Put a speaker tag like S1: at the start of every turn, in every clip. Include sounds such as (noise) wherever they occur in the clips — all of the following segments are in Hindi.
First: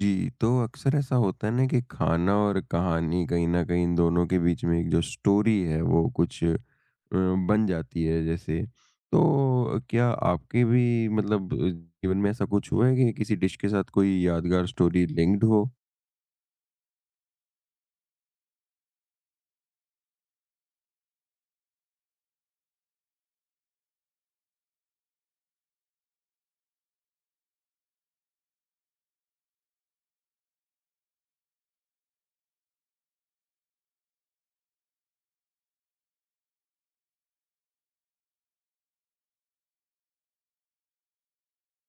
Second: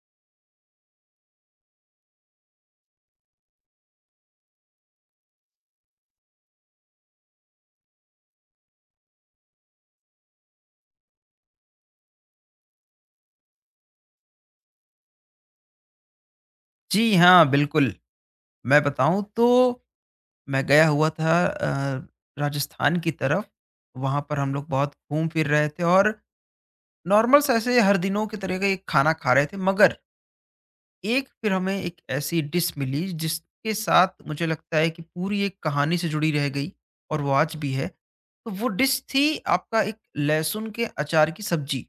S1: जी, तो अक्सर ऐसा होता है ना कि खाना और कहानी कहीं न कहीं इन दोनों के बीच में एक जो स्टोरी है वो कुछ बन जाती है जैसे। तो क्या आपके भी मतलब जीवन में ऐसा कुछ हुआ है कि किसी डिश के साथ कोई यादगार स्टोरी लिंक्ड हो?
S2: जी हाँ, बिल्कुल। मैं बताऊँ तो मैं गया हुआ था राजस्थान की तरफ। वहाँ पर हम लोग बहुत घूम-फिर रहे थे और नॉर्मल सा ऐसे हर दिनों की तरह का एक खाना खा रहे थे। मगर एक फिर हमें एक ऐसी डिश मिली जिसके साथ मुझे लगता है कि पूरी एक कहानी से जुड़ी रह गई और वो आज भी है। तो वो डिश थी आपका एक लहसुन के अचार की सब्ज़ी।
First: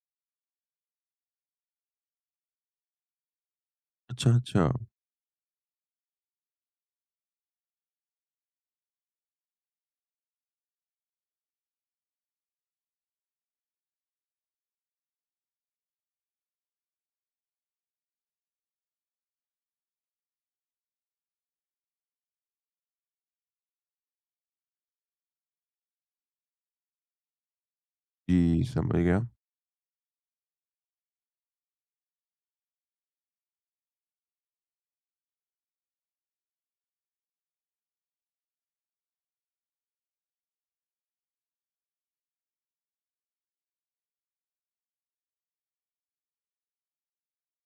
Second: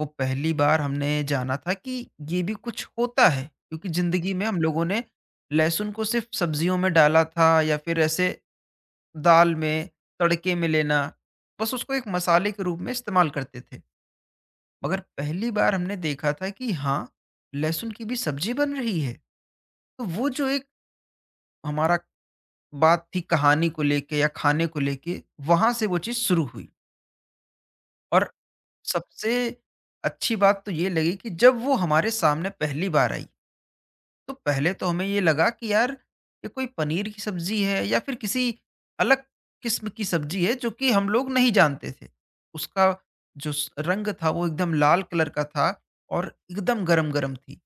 S2: वो पहली बार हमने जाना था कि ये भी कुछ होता है, क्योंकि
S1: अच्छा,
S2: ज़िंदगी में हम
S1: अच्छा।
S2: लोगों ने लहसुन को सिर्फ़ सब्ज़ियों में डाला था या फिर ऐसे दाल में, तड़के में लेना, बस उसको एक मसाले के रूप में इस्तेमाल करते थे। मगर पहली बार हमने देखा था कि हाँ, लहसुन की भी सब्ज़ी बन रही है। तो वो जो एक हमारा बात थी कहानी को लेके या खाने को लेके, वहाँ से वो चीज़ शुरू हुई। और
S1: जी, समझ गया।
S2: सबसे अच्छी बात तो ये लगी कि जब वो हमारे सामने पहली बार आई। तो पहले तो हमें ये लगा कि यार ये कोई पनीर की सब्जी है या फिर किसी अलग किस्म की सब्जी है जो कि हम लोग नहीं जानते थे। उसका जो रंग था वो एकदम लाल कलर का था और एकदम गरम गरम थी।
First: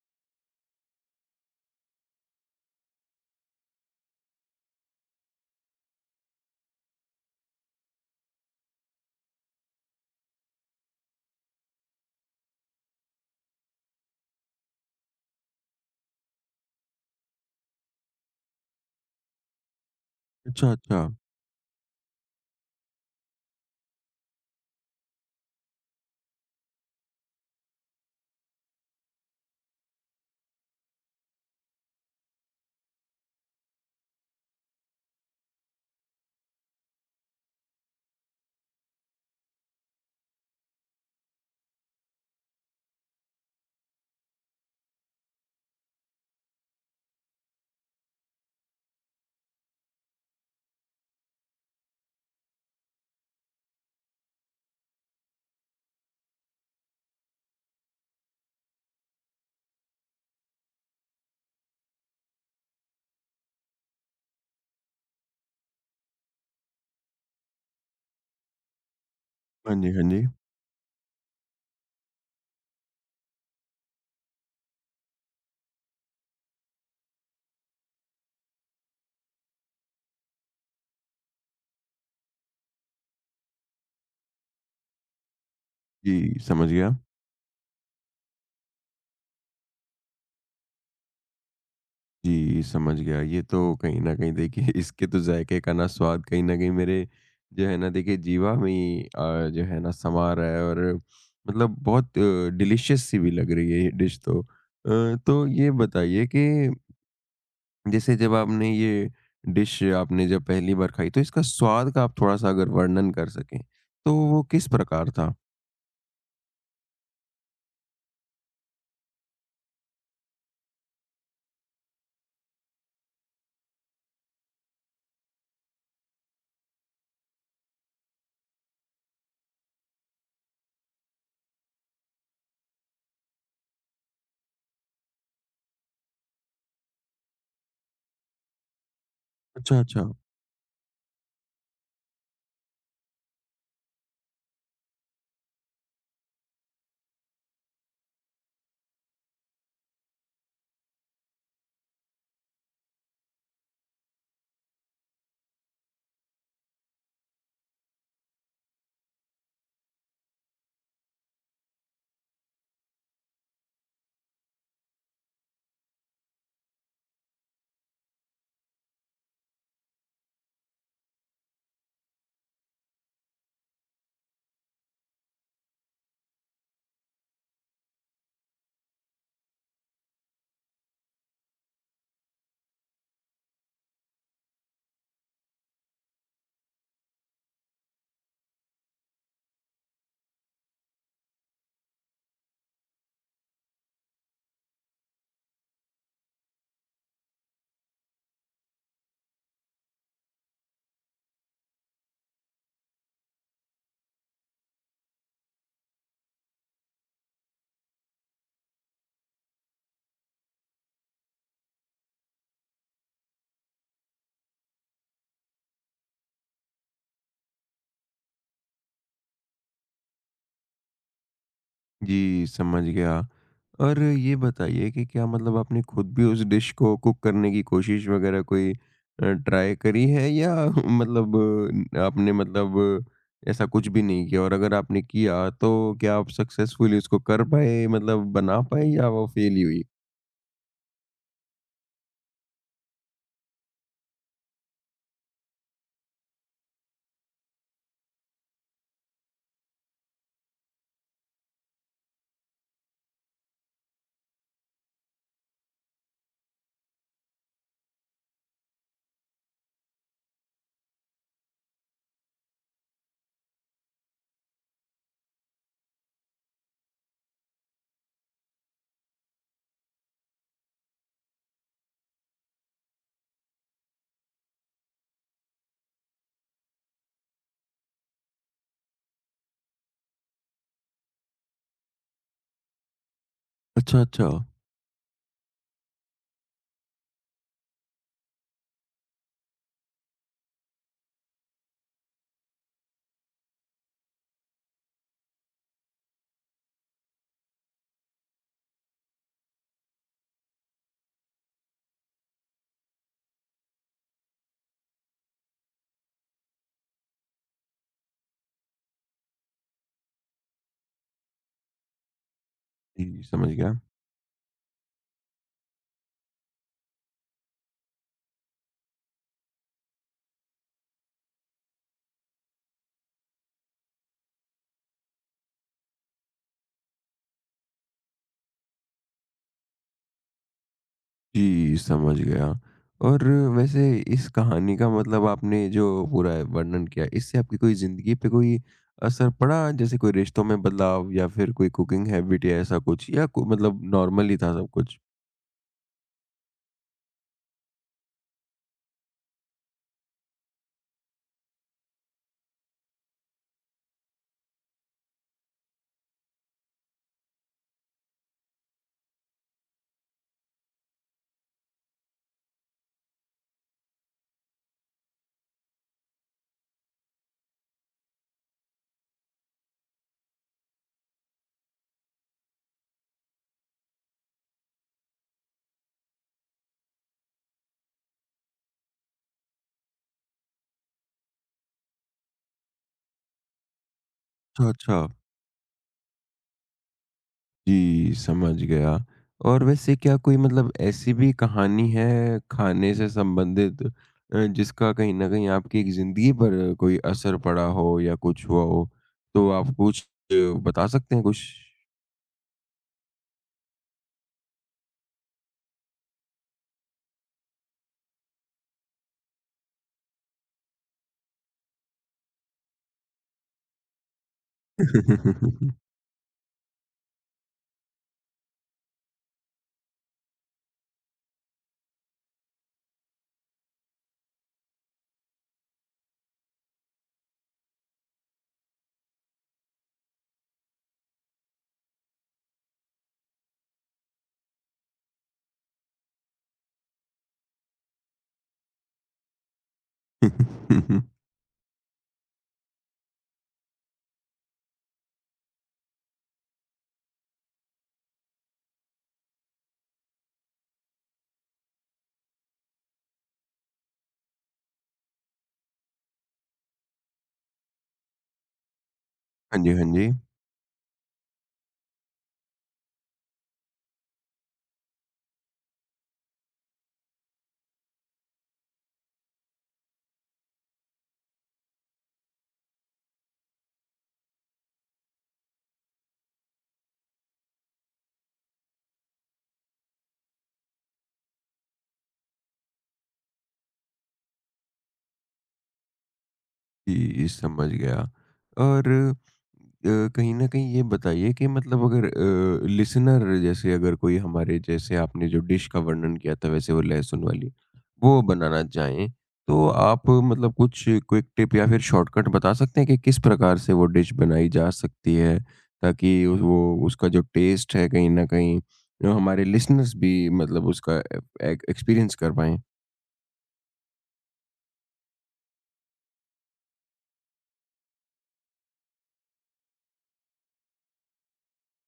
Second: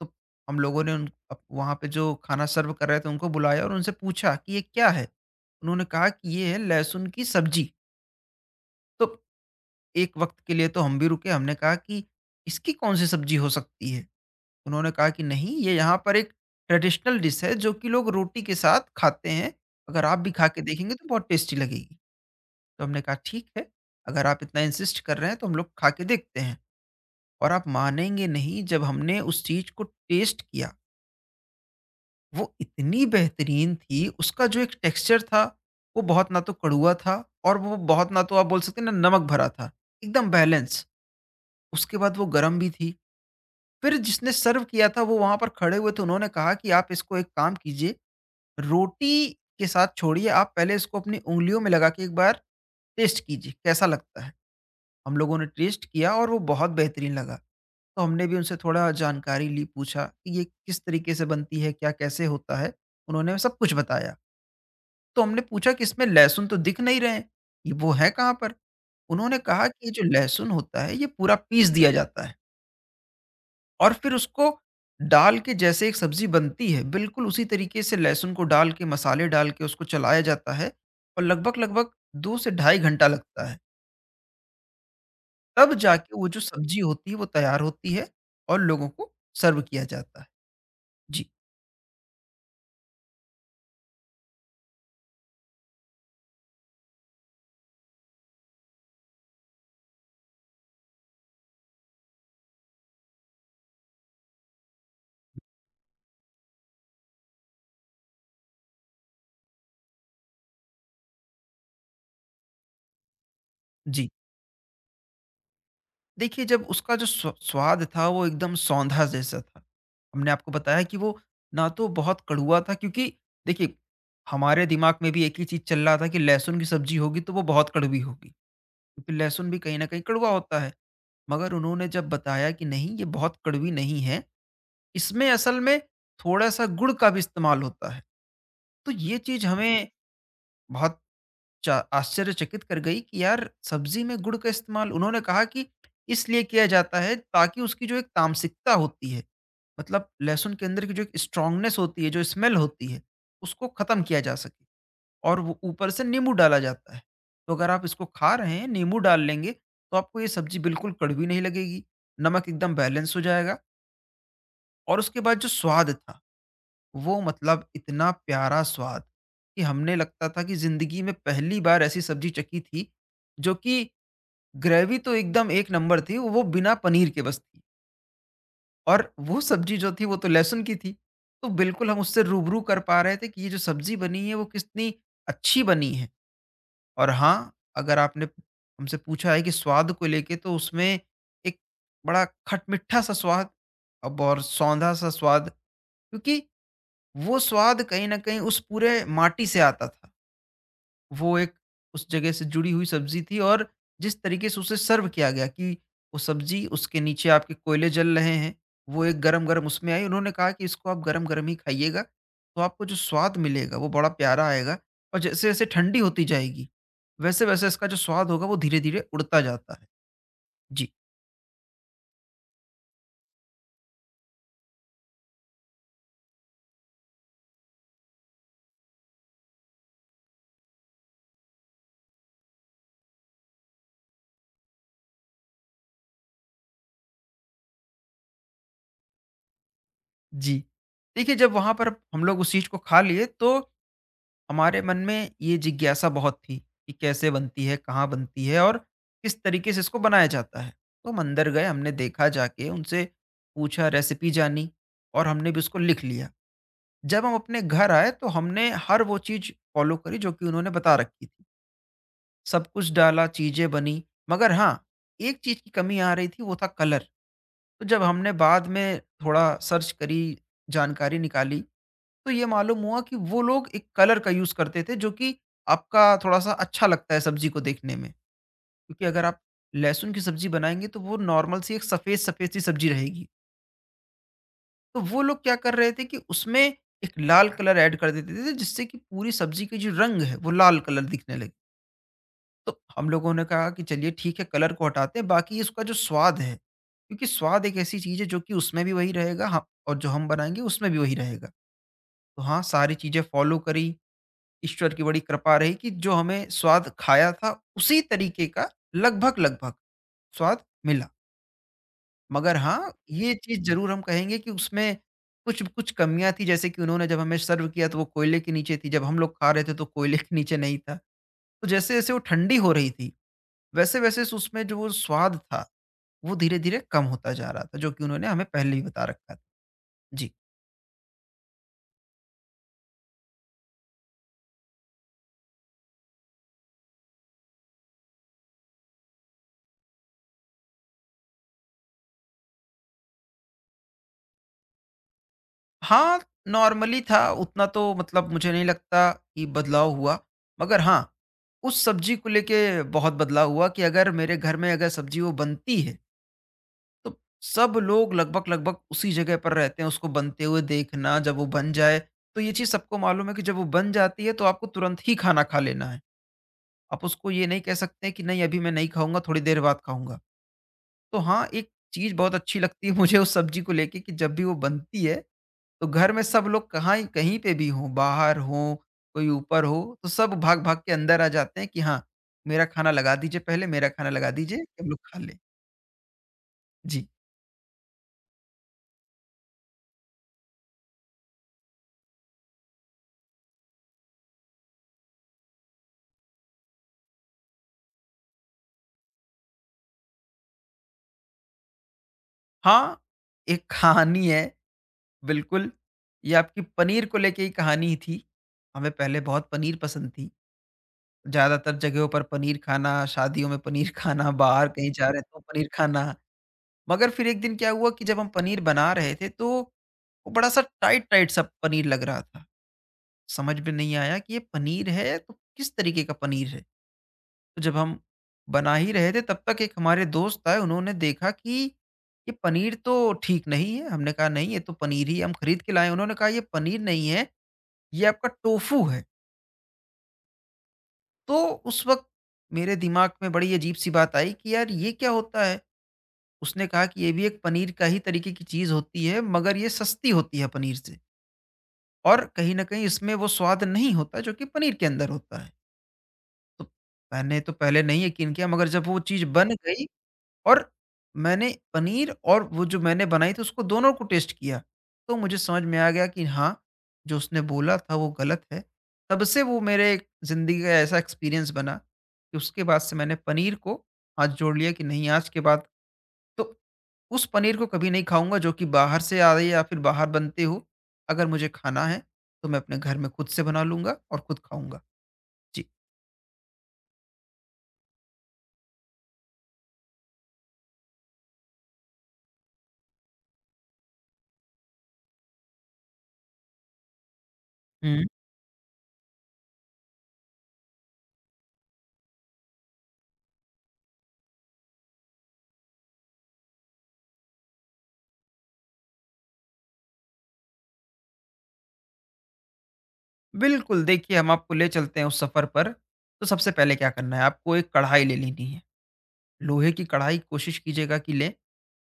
S2: तो हम लोगों ने उन वहाँ पे जो खाना सर्व कर रहे थे उनको बुलाया और उनसे पूछा कि ये क्या है। उन्होंने कहा कि ये है लहसुन की सब्जी। तो एक वक्त के लिए तो हम भी रुके, हमने कहा कि इसकी कौन सी सब्जी हो सकती है। उन्होंने कहा कि नहीं ये यहाँ पर एक ट्रेडिशनल डिश है जो कि लोग रोटी के साथ खाते हैं। अगर आप भी खा के
S1: अच्छा,
S2: देखेंगे तो
S1: अच्छा।
S2: बहुत टेस्टी लगेगी। तो हमने कहा ठीक है, अगर आप इतना इंसिस्ट कर रहे हैं तो हम लोग खा के देखते हैं। और आप मानेंगे नहीं, जब हमने उस चीज़ को टेस्ट किया, वो इतनी बेहतरीन थी। उसका जो एक टेक्सचर था वो बहुत ना तो कड़वा था और वो बहुत ना तो आप बोल सकते हैं ना नमक भरा था, एकदम बैलेंस। उसके बाद वो गरम भी थी। फिर जिसने सर्व किया था वो वहाँ पर खड़े हुए थे, उन्होंने कहा कि आप इसको एक काम कीजिए, रोटी के साथ छोड़िए, आप पहले इसको अपनी उँगलियों में लगा के एक बार टेस्ट कीजिए कैसा लगता है। हम लोगों ने टेस्ट किया और वो बहुत बेहतरीन लगा। तो हमने भी उनसे थोड़ा जानकारी ली, पूछा कि ये किस तरीके से बनती है, क्या कैसे होता है? उन्होंने सब कुछ बताया। तो हमने पूछा कि इसमें लहसुन तो दिख नहीं रहे हैं, ये वो है कहाँ पर? उन्होंने कहा
S1: हाँ
S2: कि
S1: जी,
S2: ये जो
S1: हाँ जी।
S2: लहसुन होता है ये पूरा पीस दिया जाता है। और फिर उसको डाल के जैसे एक सब्ज़ी बनती है, बिल्कुल उसी तरीके से लहसुन को डाल के, मसाले डाल के उसको चलाया जाता है और लगभग-लगभग 2 से ढाई घंटा लगता है। तब जाके वो
S1: जी,
S2: जो
S1: समझ
S2: सब्ज़ी
S1: गया।
S2: होती है, वो तैयार होती है और लोगों को सर्व किया जाता है। जी,
S1: जी, समझ गया। ये तो कहीं न कहीं देखिए (laughs) इसके तो ज़ायके का ना स्वाद कहीं न कहीं मेरे जो है ना देखिए जीवा में ही जो है ना समा रहा है और मतलब बहुत डिलीशियस सी भी लग रही है ये डिश तो। तो ये बताइए कि जैसे जब आपने ये डिश आपने जब पहली बार खाई तो इसका स्वाद का आप थोड़ा-सा अगर वर्णन कर सकें,
S2: जी।
S1: तो वो किस प्रकार था?
S2: देखिए, जब उसका जो स्वाद था, वो एकदम सौंधा जैसा था। हमने आपको बताया कि वो ना तो बहुत कड़वा था, क्योंकि देखिए, हमारे दिमाग में भी एक ही चीज़ चल रहा था कि लहसुन की सब्ज़ी होगी, तो वो बहुत कड़वी होगी। क्योंकि लहसुन भी कहीं न कहीं कड़वा होता है। मगर उन्होंने जब बताया कि नहीं ये बहुत कड़वी नहीं है, इसमें असल में थोड़ा-सा गुड़ का भी इस्तेमाल होता है। तो ये चीज़
S1: अच्छा,
S2: हमें
S1: अच्छा।
S2: बहुत चा आश्चर्यचकित कर गई कि यार सब्ज़ी में गुड़ का इस्तेमाल। उन्होंने कहा कि इसलिए किया जाता है ताकि उसकी जो एक तामसिकता होती है, मतलब लहसुन के अंदर की जो एक स्ट्रॉन्गनेस होती है, जो स्मेल होती है, उसको ख़त्म किया जा सके। और वो ऊपर से नींबू डाला जाता है। तो अगर आप इसको खा रहे हैं, नींबू डाल लेंगे, तो आपको ये सब्ज़ी बिल्कुल कड़वी नहीं लगेगी, नमक एकदम बैलेंस हो जाएगा और उसके बाद जो स्वाद था, वो मतलब इतना प्यारा स्वाद कि हमने लगता था कि ज़िंदगी में पहली बार ऐसी सब्ज़ी चखी थी, जो कि ग्रेवी तो एकदम एक नंबर थी, वो बिना पनीर के बस थी और वो सब्ज़ी जो थी, वो तो लहसुन की थी। तो बिल्कुल हम उससे रूबरू कर पा रहे थे कि ये जो सब्ज़ी बनी है, वो कितनी अच्छी बनी है। और हाँ, अगर आपने हमसे पूछा है कि स्वाद को लेके, तो उसमें एक बड़ा खटमिठा-सा स्वाद अब और सौंधा-सा स्वाद, क्योंकि वो स्वाद कहीं न कहीं उस पूरे माटी से आता था। वो एक उस जगह से जुड़ी हुई सब्जी थी और जिस तरीके से उसे सर्व किया गया कि वो सब्जी उसके नीचे आपके कोयले जल रहे हैं, वो एक गरम-गरम उसमें आई। उन्होंने कहा कि इसको आप गरम-गरम ही खाइएगा, तो आपको जो स्वाद मिलेगा वो बड़ा प्यारा आएगा और जैसे-जैसे ठंडी होती जाएगी, वैसे-वैसे इसका जो स्वाद होगा वो धीरे-धीरे उड़ता जाता है। जी।
S1: जी, समझ गया। और ये बताइए कि क्या मतलब आपने खुद भी उस डिश को कुक करने की कोशिश वगैरह कोई ट्राई करी है या (laughs) मतलब आपने मतलब ऐसा कुछ भी नहीं किया और अगर आपने किया तो क्या आप सक्सेसफुली उसको कर पाए मतलब बना पाए या वो फेल ही हुई?
S2: जी। देखिए, जब वहाँ पर हम लोग उस चीज़ को खा लिए, तो हमारे मन में ये जिज्ञासा बहुत थी कि कैसे बनती है, कहाँ बनती है और किस तरीके से इसको बनाया जाता है। तो हम अंदर गए, हमने देखा जाके, उनसे पूछा, रेसिपी जानी और हमने भी उसको लिख लिया। जब हम अपने घर आए तो हमने हर वो चीज़ फ़ॉलो करी जो कि उन्होंने बता रखी थी। सब कुछ डाला, चीज़ें बनी, मगर हाँ, एक चीज़ की कमी आ रही थी, वो था कलर। तो जब हमने बाद में थोड़ा सर्च करी, जानकारी निकाली, तो ये मालूम हुआ कि वो लोग एक कलर का यूज़ करते थे जो कि आपका थोड़ा-सा अच्छा लगता है सब्ज़ी को देखने में। क्योंकि अगर आप लहसुन की सब्ज़ी बनाएँगे तो वो नॉर्मल सी एक सफ़ेद-सफ़ेद सी सब्ज़ी रहेगी।
S1: अच्छा, अच्छा।
S2: तो वो लोग क्या कर रहे थे कि उसमें एक लाल कलर ऐड कर देते थे जिससे कि पूरी सब्ज़ी की जो रंग है वो लाल कलर दिखने लगे। तो हम लोगों ने कहा कि चलिए ठीक है, कलर को हटाते हैं, बाकी इसका जो स्वाद है, क्योंकि स्वाद एक ऐसी चीज़ है जो कि उसमें भी वही रहेगा हाँ, और जो हम बनाएँगे उसमें भी वही रहेगा। तो हाँ, सारी चीज़ें फ़ॉलो करी। ईश्वर की बड़ी कृपा रही कि जो हमें स्वाद खाया था, उसी तरीके का लगभग-लगभग स्वाद मिला। मगर हाँ,
S1: जी,
S2: ये
S1: समझ
S2: चीज़
S1: गया।
S2: ज़रूर हम कहेंगे कि उसमें कुछ कुछ कमियाँ थी, जैसे कि उन्होंने जब हमें सर्व किया तो वो कोयले के नीचे थी, जब हम लोग खा रहे थे तो कोयले के नीचे नहीं था। तो जैसे-जैसे वो ठंडी हो रही थी, वैसे-वैसे उसमें जो वो स्वाद था, वो धीरे-धीरे कम होता जा रहा था, जो कि उन्होंने हमें पहले ही बता रखा था। जी।
S1: जी, समझ गया। और वैसे इस कहानी का मतलब आपने जो पूरा वर्णन किया, इससे आपकी कोई ज़िंदगी पे कोई असर पड़ा? जैसे कोई रिश्तों में बदलाव या फिर कोई कुकिंग हैबिट या ऐसा कुछ या को मतलब नॉर्मल ही था सब कुछ?
S2: हाँ, नॉर्मली था, उतना तो मतलब मुझे नहीं लगता कि बदलाव हुआ। मगर हाँ, उस सब्जी को लेके बहुत बदलाव हुआ कि अगर मेरे घर में अगर सब्जी वो बनती है, तो सब लोग लगभग-लगभग उसी जगह पर रहते हैं, उसको बनते हुए देखना, जब वो बन जाए तो ये चीज़ सबको मालूम है कि जब वो बन जाती है, तो आपको तुरंत ही खाना खा लेना है। आप उसको ये नहीं कह सकते कि नहीं अभी मैं नहीं खाऊँगा, थोड़ी देर बाद खाऊँगा। तो हाँ, एक चीज़ बहुत अच्छी लगती है (laughs) मुझे उस सब्जी को लेके कि जब भी वो बनती है, तो घर में सब लोग कहाँ ही कहीं पे भी हों, बाहर हों, कोई ऊपर हो, तो सब भाग-भाग के अंदर आ जाते हैं कि हाँ, मेरा खाना लगा दीजिए पहले, मेरा खाना लगा दीजिए
S1: अच्छा,
S2: कि हम लोग
S1: अच्छा।
S2: खा लें। जी।
S1: जी, समझ गया। और वैसे क्या कोई मतलब ऐसी भी कहानी है खाने से संबंधित जिसका कहीं न कहीं आपकी एक ज़िंदगी पर कोई असर पड़ा हो या कुछ हुआ हो? तो आप कुछ अ, बता सकते हैं कुछ?
S2: हाँ, एक कहानी है बिल्कुल, ये आपकी पनीर को लेके ही कहानी थी। हमें पहले बहुत पनीर पसंद थी। ज़्यादातर जगहों पर पनीर खाना, शादियों में पनीर खाना, बाहर
S1: (laughs)
S2: कहीं जा रहे हैं तो
S1: हाँ
S2: पनीर खाना। मगर फिर एक दिन क्या हुआ कि जब हम पनीर बना रहे थे तो, वो बड़ा-सा टाइट-टाइट सा पनीर लग रहा था। समझ में नहीं आया कि ये पनीर है तो किस तरीके का पनीर है? तो जब हम बना ही रहे थे तब तक एक हमारे दोस्त आए, उन्होंने देखा कि ये पनीर तो ठीक नहीं है। हमने कहा नहीं ये तो पनीर ही है, हम खरीद के लाए हैं। उन्होंने कहा ये पनीर नहीं है, ये आपका टोफू है। तो उस वक़्त मेरे दिमाग में बड़ी अजीब-सी बात आई कि यार ये क्या होता है? उसने कहा कि ये भी एक पनीर का ही तरीके की चीज़ होती है मगर ये सस्ती होती है पनीर से और कहीं न कहीं इसमें वो स्वाद नहीं होता जो कि पनीर के अंदर होता है। तो मैंने तो पहले नहीं यकीन किया मगर जब वो चीज़ बन
S1: जी,
S2: गई
S1: हाँ जी।
S2: और मैंने पनीर और वो जो मैंने बनाई थी उसको दोनों को टेस्ट किया, तो मुझे समझ में आ गया कि हाँ, जो उसने बोला था वो गलत है। तब से वो मेरे एक ज़िंदगी का ऐसा एक्सपीरियंस बना कि उसके बाद से मैंने पनीर को हाथ जोड़ लिया कि नहीं, आज के बाद तो उस पनीर को कभी नहीं खाऊँगा जो कि बाहर से आ रही है या फिर बाहर बनते हो। अगर मुझे खाना है, तो मैं अपने घर में खुद से बना लूँगा और खुद खाऊँगा। जी।
S1: जी, समझ गया। और कहीं न कहीं ये बताइए कि मतलब अगर लिसनर जैसे अगर कोई हमारे जैसे आपने जो डिश का वर्णन किया था वैसे वो लहसुन वाली,
S2: हम्म
S1: वो बनाना चाहें, तो आप मतलब कुछ क्विक टिप या फिर शॉर्टकट बता सकते हैं कि किस प्रकार से वो डिश बनाई जा सकती है? ताकि वो उसका जो टेस्ट है कहीं न कहीं हमारे लिसनर्स भी मतलब उसका ए एक एक्सपीरियंस कर पाएँ।
S2: बिल्कुल, देखिए हम आपको ले चलते हैं उस सफ़र पर, तो सबसे पहले क्या करना है आपको एक कढ़ाई ले लेनी है। लोहे की कढ़ाई कोशिश कीजिएगा कि लें,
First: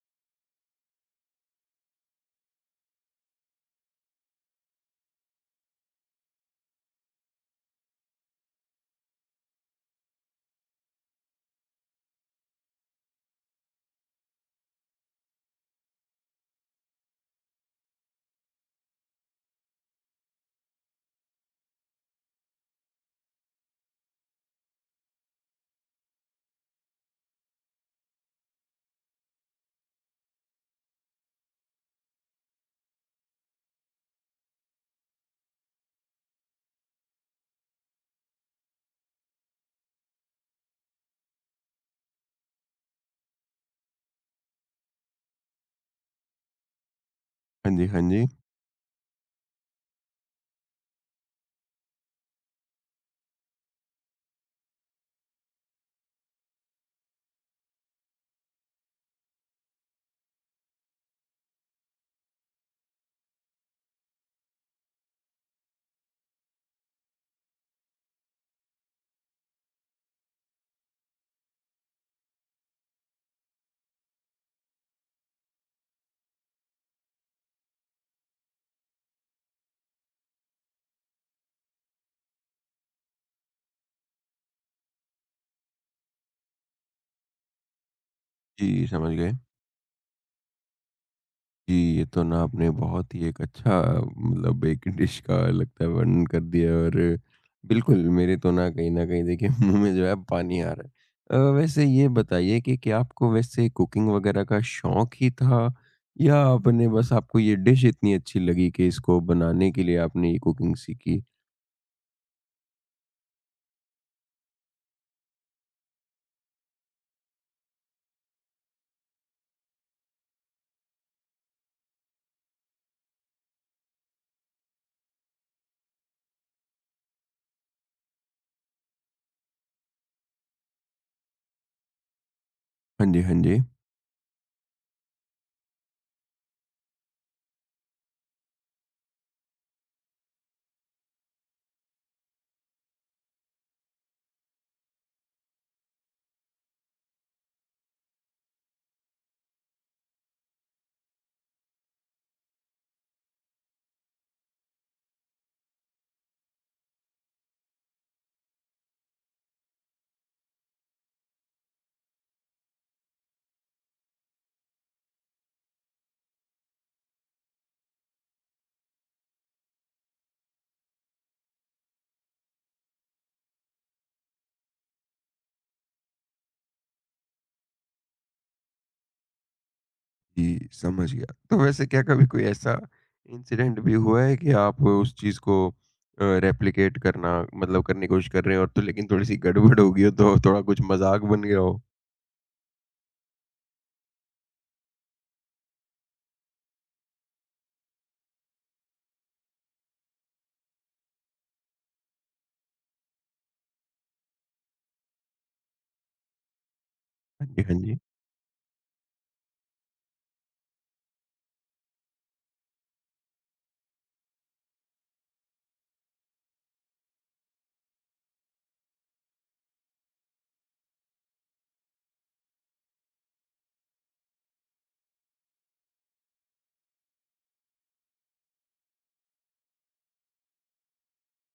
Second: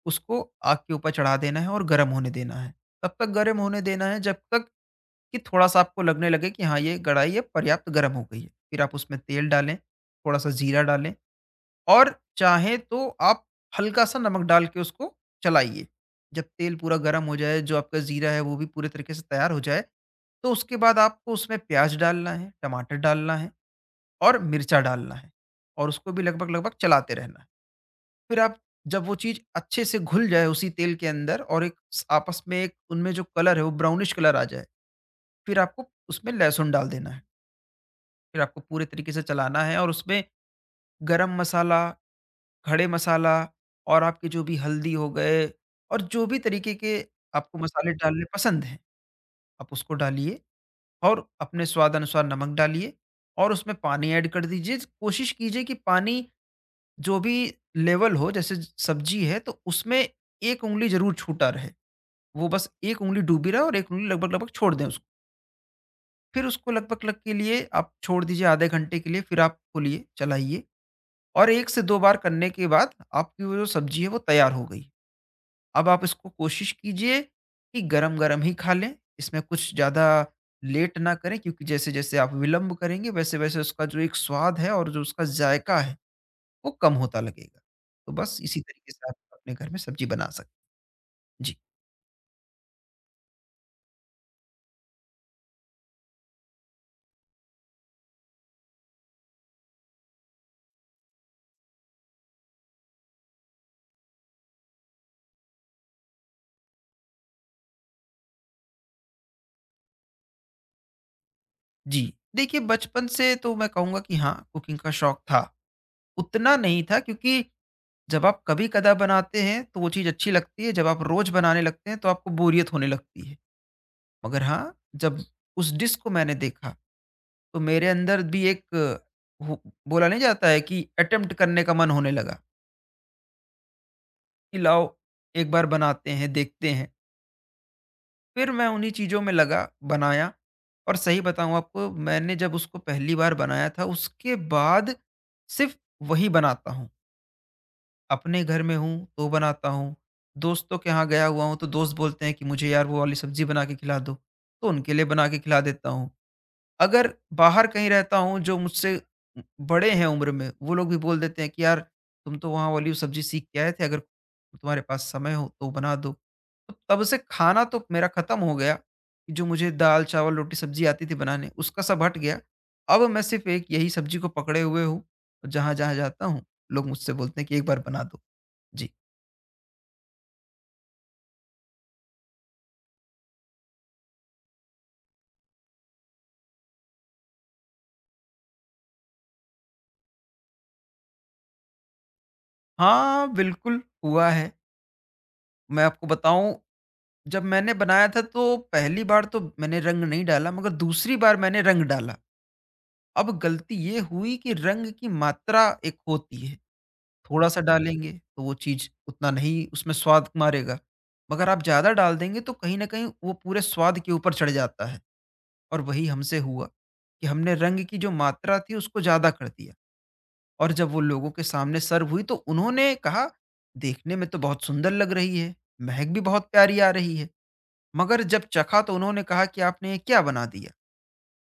S2: उसको आग के ऊपर चढ़ा देना है और गर्म होने देना है। तब तक गर्म होने देना है जब तक कि थोड़ा-सा आपको लगने लगे कि हाँ, ये कढ़ाई है पर्याप्त गर्म हो गई है। फिर आप उसमें तेल डालें, थोड़ा-सा जीरा डालें और चाहे तो आप हल्का-सा नमक डाल के उसको चलाइए। जब तेल पूरा गरम हो जाए, जो आपका जीरा है वो भी पूरे तरीके से तैयार हो जाए, तो उसके बाद आपको उसमें प्याज़ डालना है, टमाटर डालना है और मिर्चा डालना है और उसको भी लगभग-लगभग चलाते रहना है। फिर आप जब वो चीज़ अच्छे से घुल जाए उसी तेल के अंदर और एक स आपस में एक उनमें जो कलर है वो ब्राउनिश कलर आ जाए, फिर आपको उसमें लहसुन डाल देना है। फिर आपको पूरे तरीके से चलाना है और उसमें गरम मसाला, खड़े मसाला और आपके जो भी हल्दी हो गए और जो भी तरीके के आपको
S1: हाँ जी,
S2: मसाले
S1: हाँ
S2: डालने
S1: जी।
S2: पसंद हैं, आप उसको डालिए और अपने स्वाद अनुसार नमक डालिए और उसमें पानी ऐड कर दीजिए। कोशिश कीजिए कि पानी जो भी लेवल हो, जैसे सब्जी है तो उसमें 1 उँगली ज़रूर छूटा रहे। वो बस 1 उँगली डूबी रहे और 1 उँगली लगभग-लगभग छोड़ दें उसको। फिर उसको लगभग-लग के लिए आप छोड़ दीजिए, आधे घंटे के लिए, फिर आप खोलिए, चलाइए और 1 से 2 बार करने के बाद आपकी वो जो सब्जी है वो तैयार हो गई। अब आप इसको कोशिश कीजिए कि गरम-गरम ही खा लें, इसमें कुछ ज़्यादा लेट ना करें, क्योंकि जैसे-जैसे आप विलंब करेंगे, वैसे-वैसे उसका जो एक स्वाद है और जो उसका जायका है, वो कम होता लगेगा। तो बस इसी
S1: जी,
S2: तरीके से
S1: समझ
S2: आप
S1: गए।
S2: अपने घर में सब्ज़ी बना सक जी,
S1: जी, ये तो ना आपने बहुत ही एक अच्छा मतलब एक डिश का लगता है वर्णन कर दिया और बिल्कुल मेरे तो ना कहीं न कहीं देखिए (laughs) मुँह में जो है पानी आ रहा है। वैसे ये बताइए कि क्या आपको वैसे कुकिंग वग़ैरह का शौक ही था या आपने बस आपको ये डिश इतनी अच्छी लगी कि इसको बनाने के लिए आपने ये कुकिंग सीखी?
S2: जी। देखिए बचपन से तो मैं कहूँगा कि हाँ, कुकिंग का शौक था। उतना नहीं था, क्योंकि जब आप कभी-कदा बनाते हैं, तो वो चीज़ अच्छी लगती है, जब आप रोज़ बनाने लगते हैं, तो आपको बोरियत होने लगती है। मगर हाँ, जब उस डिश को मैंने देखा, तो मेरे अंदर भी एक अ, हो बोला नहीं जाता है कि अटेम्प्ट करने का मन होने लगा,
S1: हाँ जी, हाँ जी।
S2: कि लाओ एक बार बनाते हैं, देखते हैं। फिर मैं उन्हीं चीज़ों में लगा, बनाया और सही बताऊँ आपको, मैंने जब उसको पहली बार बनाया था, उसके बाद सिर्फ़ वही बनाता हूँ। अपने घर में हूँ, तो बनाता हूँ, दोस्तों के यहाँ गया हुआ हूँ, तो दोस्त बोलते हैं कि मुझे यार वो वाली सब्ज़ी बना के खिला दो, तो उनके लिए बना के खिला देता हूँ। अगर बाहर कहीं रहता हूँ, जो मुझसे बड़े हैं उम्र में, वो लोग भी बोल देते हैं कि यार तुम तो वहाँ वाली सब्ज़ी सीख के आए थे, अगर तुम्हारे पास समय हो तो बना दो। तो तब से खाना तो मेरा ख़त्म हो गया, जो मुझे दाल, चावल, रोटी, सब्ज़ी आती थी बनाने, उसका सब हट गया। अब मैं सिर्फ़ एक यही सब्ज़ी को पकड़े हुए हूँ, जहाँ-जहाँ जाता हूँ लोग मुझसे बोलते हैं कि एक बार बना दो। जी।
S1: जी, समझ गया। तो वैसे क्या कभी कोई ऐसा इंसिडेंट भी हुआ है कि आप उस चीज़ को रेप्लिकेट करना मतलब करने की कोशिश कर रहे हो और तो लेकिन थोड़ी-सी गड़बड़ हो गई हो तो थोड़ा कुछ मज़ाक बन गया हो?
S2: हाँ, बिल्कुल हुआ है। मैं आपको बताऊँ, जब मैंने बनाया था तो पहली बार तो मैंने रंग नहीं डाला, मगर दूसरी बार मैंने रंग डाला। अब गलती ये हुई कि रंग की मात्रा एक होती है,
S1: हाँ
S2: थोड़ा-सा
S1: जी, हाँ जी।
S2: डालेंगे तो वो चीज़ उतना नहीं उसमें स्वाद मारेगा। मगर आप ज़्यादा डाल देंगे तो कहीं न कहीं वो पूरे स्वाद के ऊपर चढ़ जाता है और वही हमसे हुआ कि हमने रंग की जो मात्रा थी उसको ज़्यादा कर दिया और जब वो लोगों के सामने सर्व हुई तो उन्होंने कहा, "देखने में तो बहुत सुंदर लग रही है, महक भी बहुत प्यारी आ रही है।" मगर जब चखा तो उन्होंने कहा कि आपने ये क्या बना दिया?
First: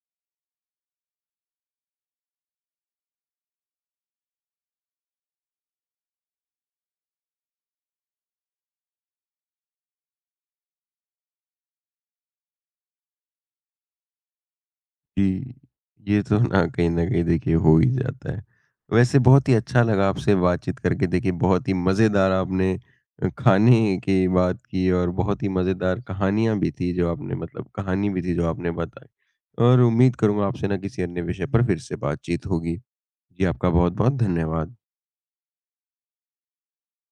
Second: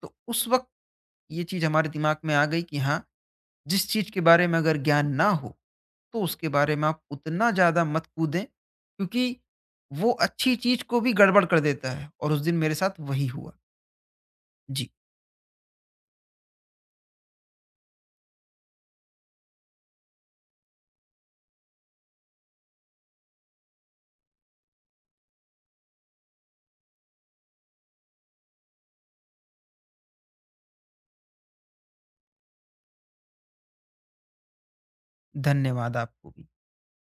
S2: तो उस वक़्त ये चीज़ हमारे दिमाग में आ गई कि हाँ, जिस चीज़ के बारे में अगर ज्ञान ना हो, तो उसके बारे में आप उतना ज़्यादा मत कूदें, क्योंकि वो अच्छी चीज़ को भी गड़बड़ कर देता है और उस दिन मेरे साथ वही हुआ। जी।
S1: जी, ये तो ना कहीं न कहीं देखिए हो ही जाता है। वैसे बहुत ही अच्छा लगा आपसे बातचीत करके देखिए बहुत ही मज़ेदार आपने खाने की बात की और बहुत ही मज़ेदार कहानियाँ भी थी जो आपने मतलब कहानी भी थी जो आपने बताई। और उम्मीद करूँगा आपसे ना किसी अन्य विषय पर फिर से बातचीत होगी। जी, आपका बहुत-बहुत धन्यवाद।
S2: धन्यवाद आपको भी।